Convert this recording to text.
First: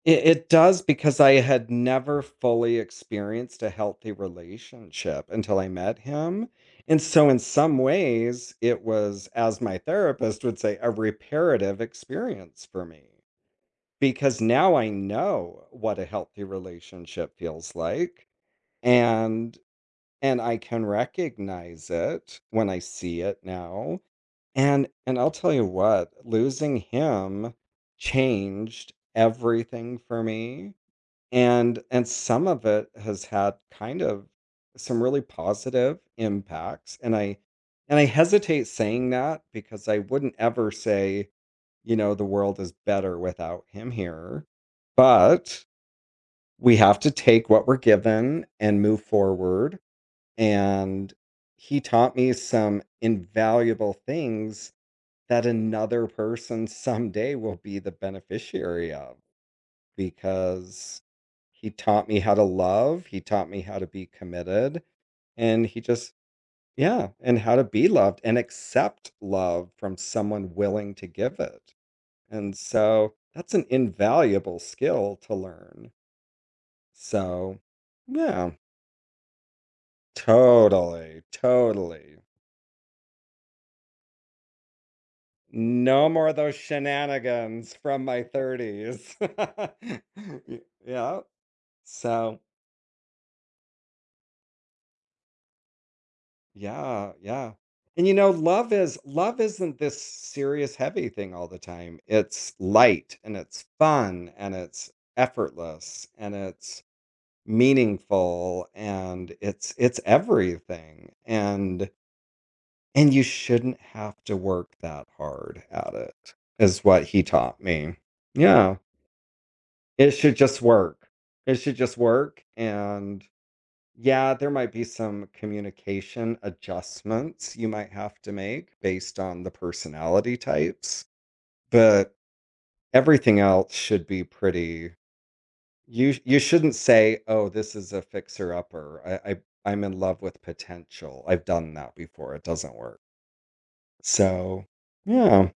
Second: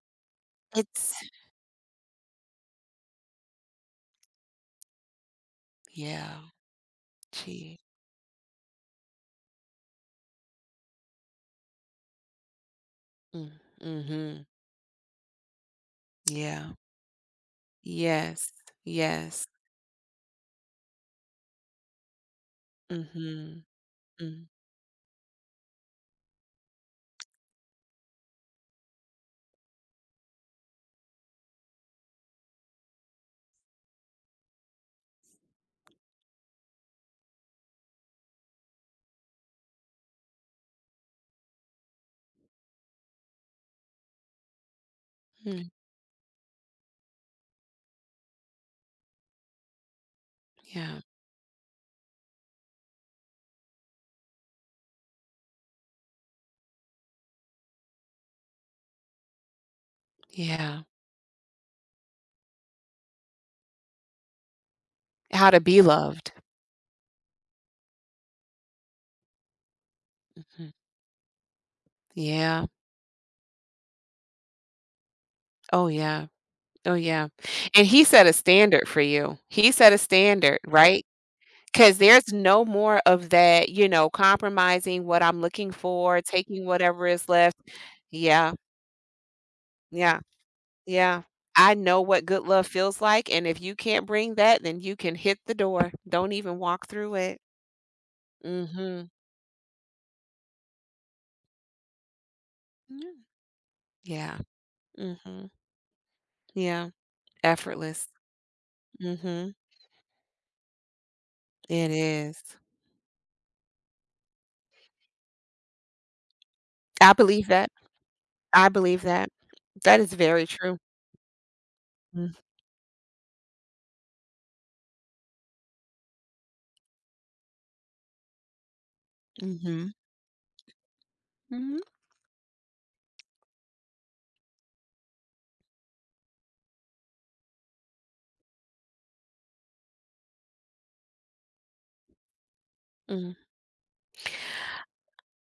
I it does It's because I had never fully experienced a healthy relationship until I met Yeah. him, and so in some Gee. ways, it was, as my therapist would say, "a reparative experience" for me. Mm, Because mhm. now I know what a healthy Yeah. relationship feels like, Yes, yes. and and I can recognize it when I see it Mhm. now. Mm. And and I'll tell you what, losing him changed everything for me, and and some of it has had kind of some really positive impacts, and I and I hesitate saying that because I wouldn't ever say, you know, "the world is better without him here," but Hmm. we have to take what we're given and move forward, Yeah. and he taught me some invaluable things that another person someday will be the beneficiary of, Yeah. because he taught me how to love, he taught me how to be committed, How to and he be just loved. Yeah, and how to be loved and accept love from someone Mhm. willing to give it, and Yeah. so that's an invaluable skill to Oh learn. yeah. Oh yeah. So, And he set a yeah. standard for you. He set a standard, right? Totally, 'Cause totally. there's no more of that, you know, compromising what I'm looking No for, more of those taking whatever is left, shenanigans from my yeah. 30s. Yeah, Y yeah, yeah, I know what so good love feels like and if you can't bring that, then you can hit the door. Don't even walk Yeah, through it. yeah. And you know, love is Mhm. love isn't this serious heavy thing all the time. It's Yeah. light, and it's fun, Yeah. and it's Mhm. effortless, and it's Yeah. Effortless. meaningful, and Mhm. it's it's everything, and It is. and you shouldn't have to work that hard at it, is what I he believe taught that. me. I Yeah. believe that. That It is should very just true. work. It should just Mm. work, and yeah, there might be some communication adjustments you might have to make based on the Mhm. personality types, Mhm. but everything else should be pretty You you shouldn't say, "Oh, this is a fixer-upper, I I I'm in love with potential." I've done that before. It doesn't work. Mm. So, yeah.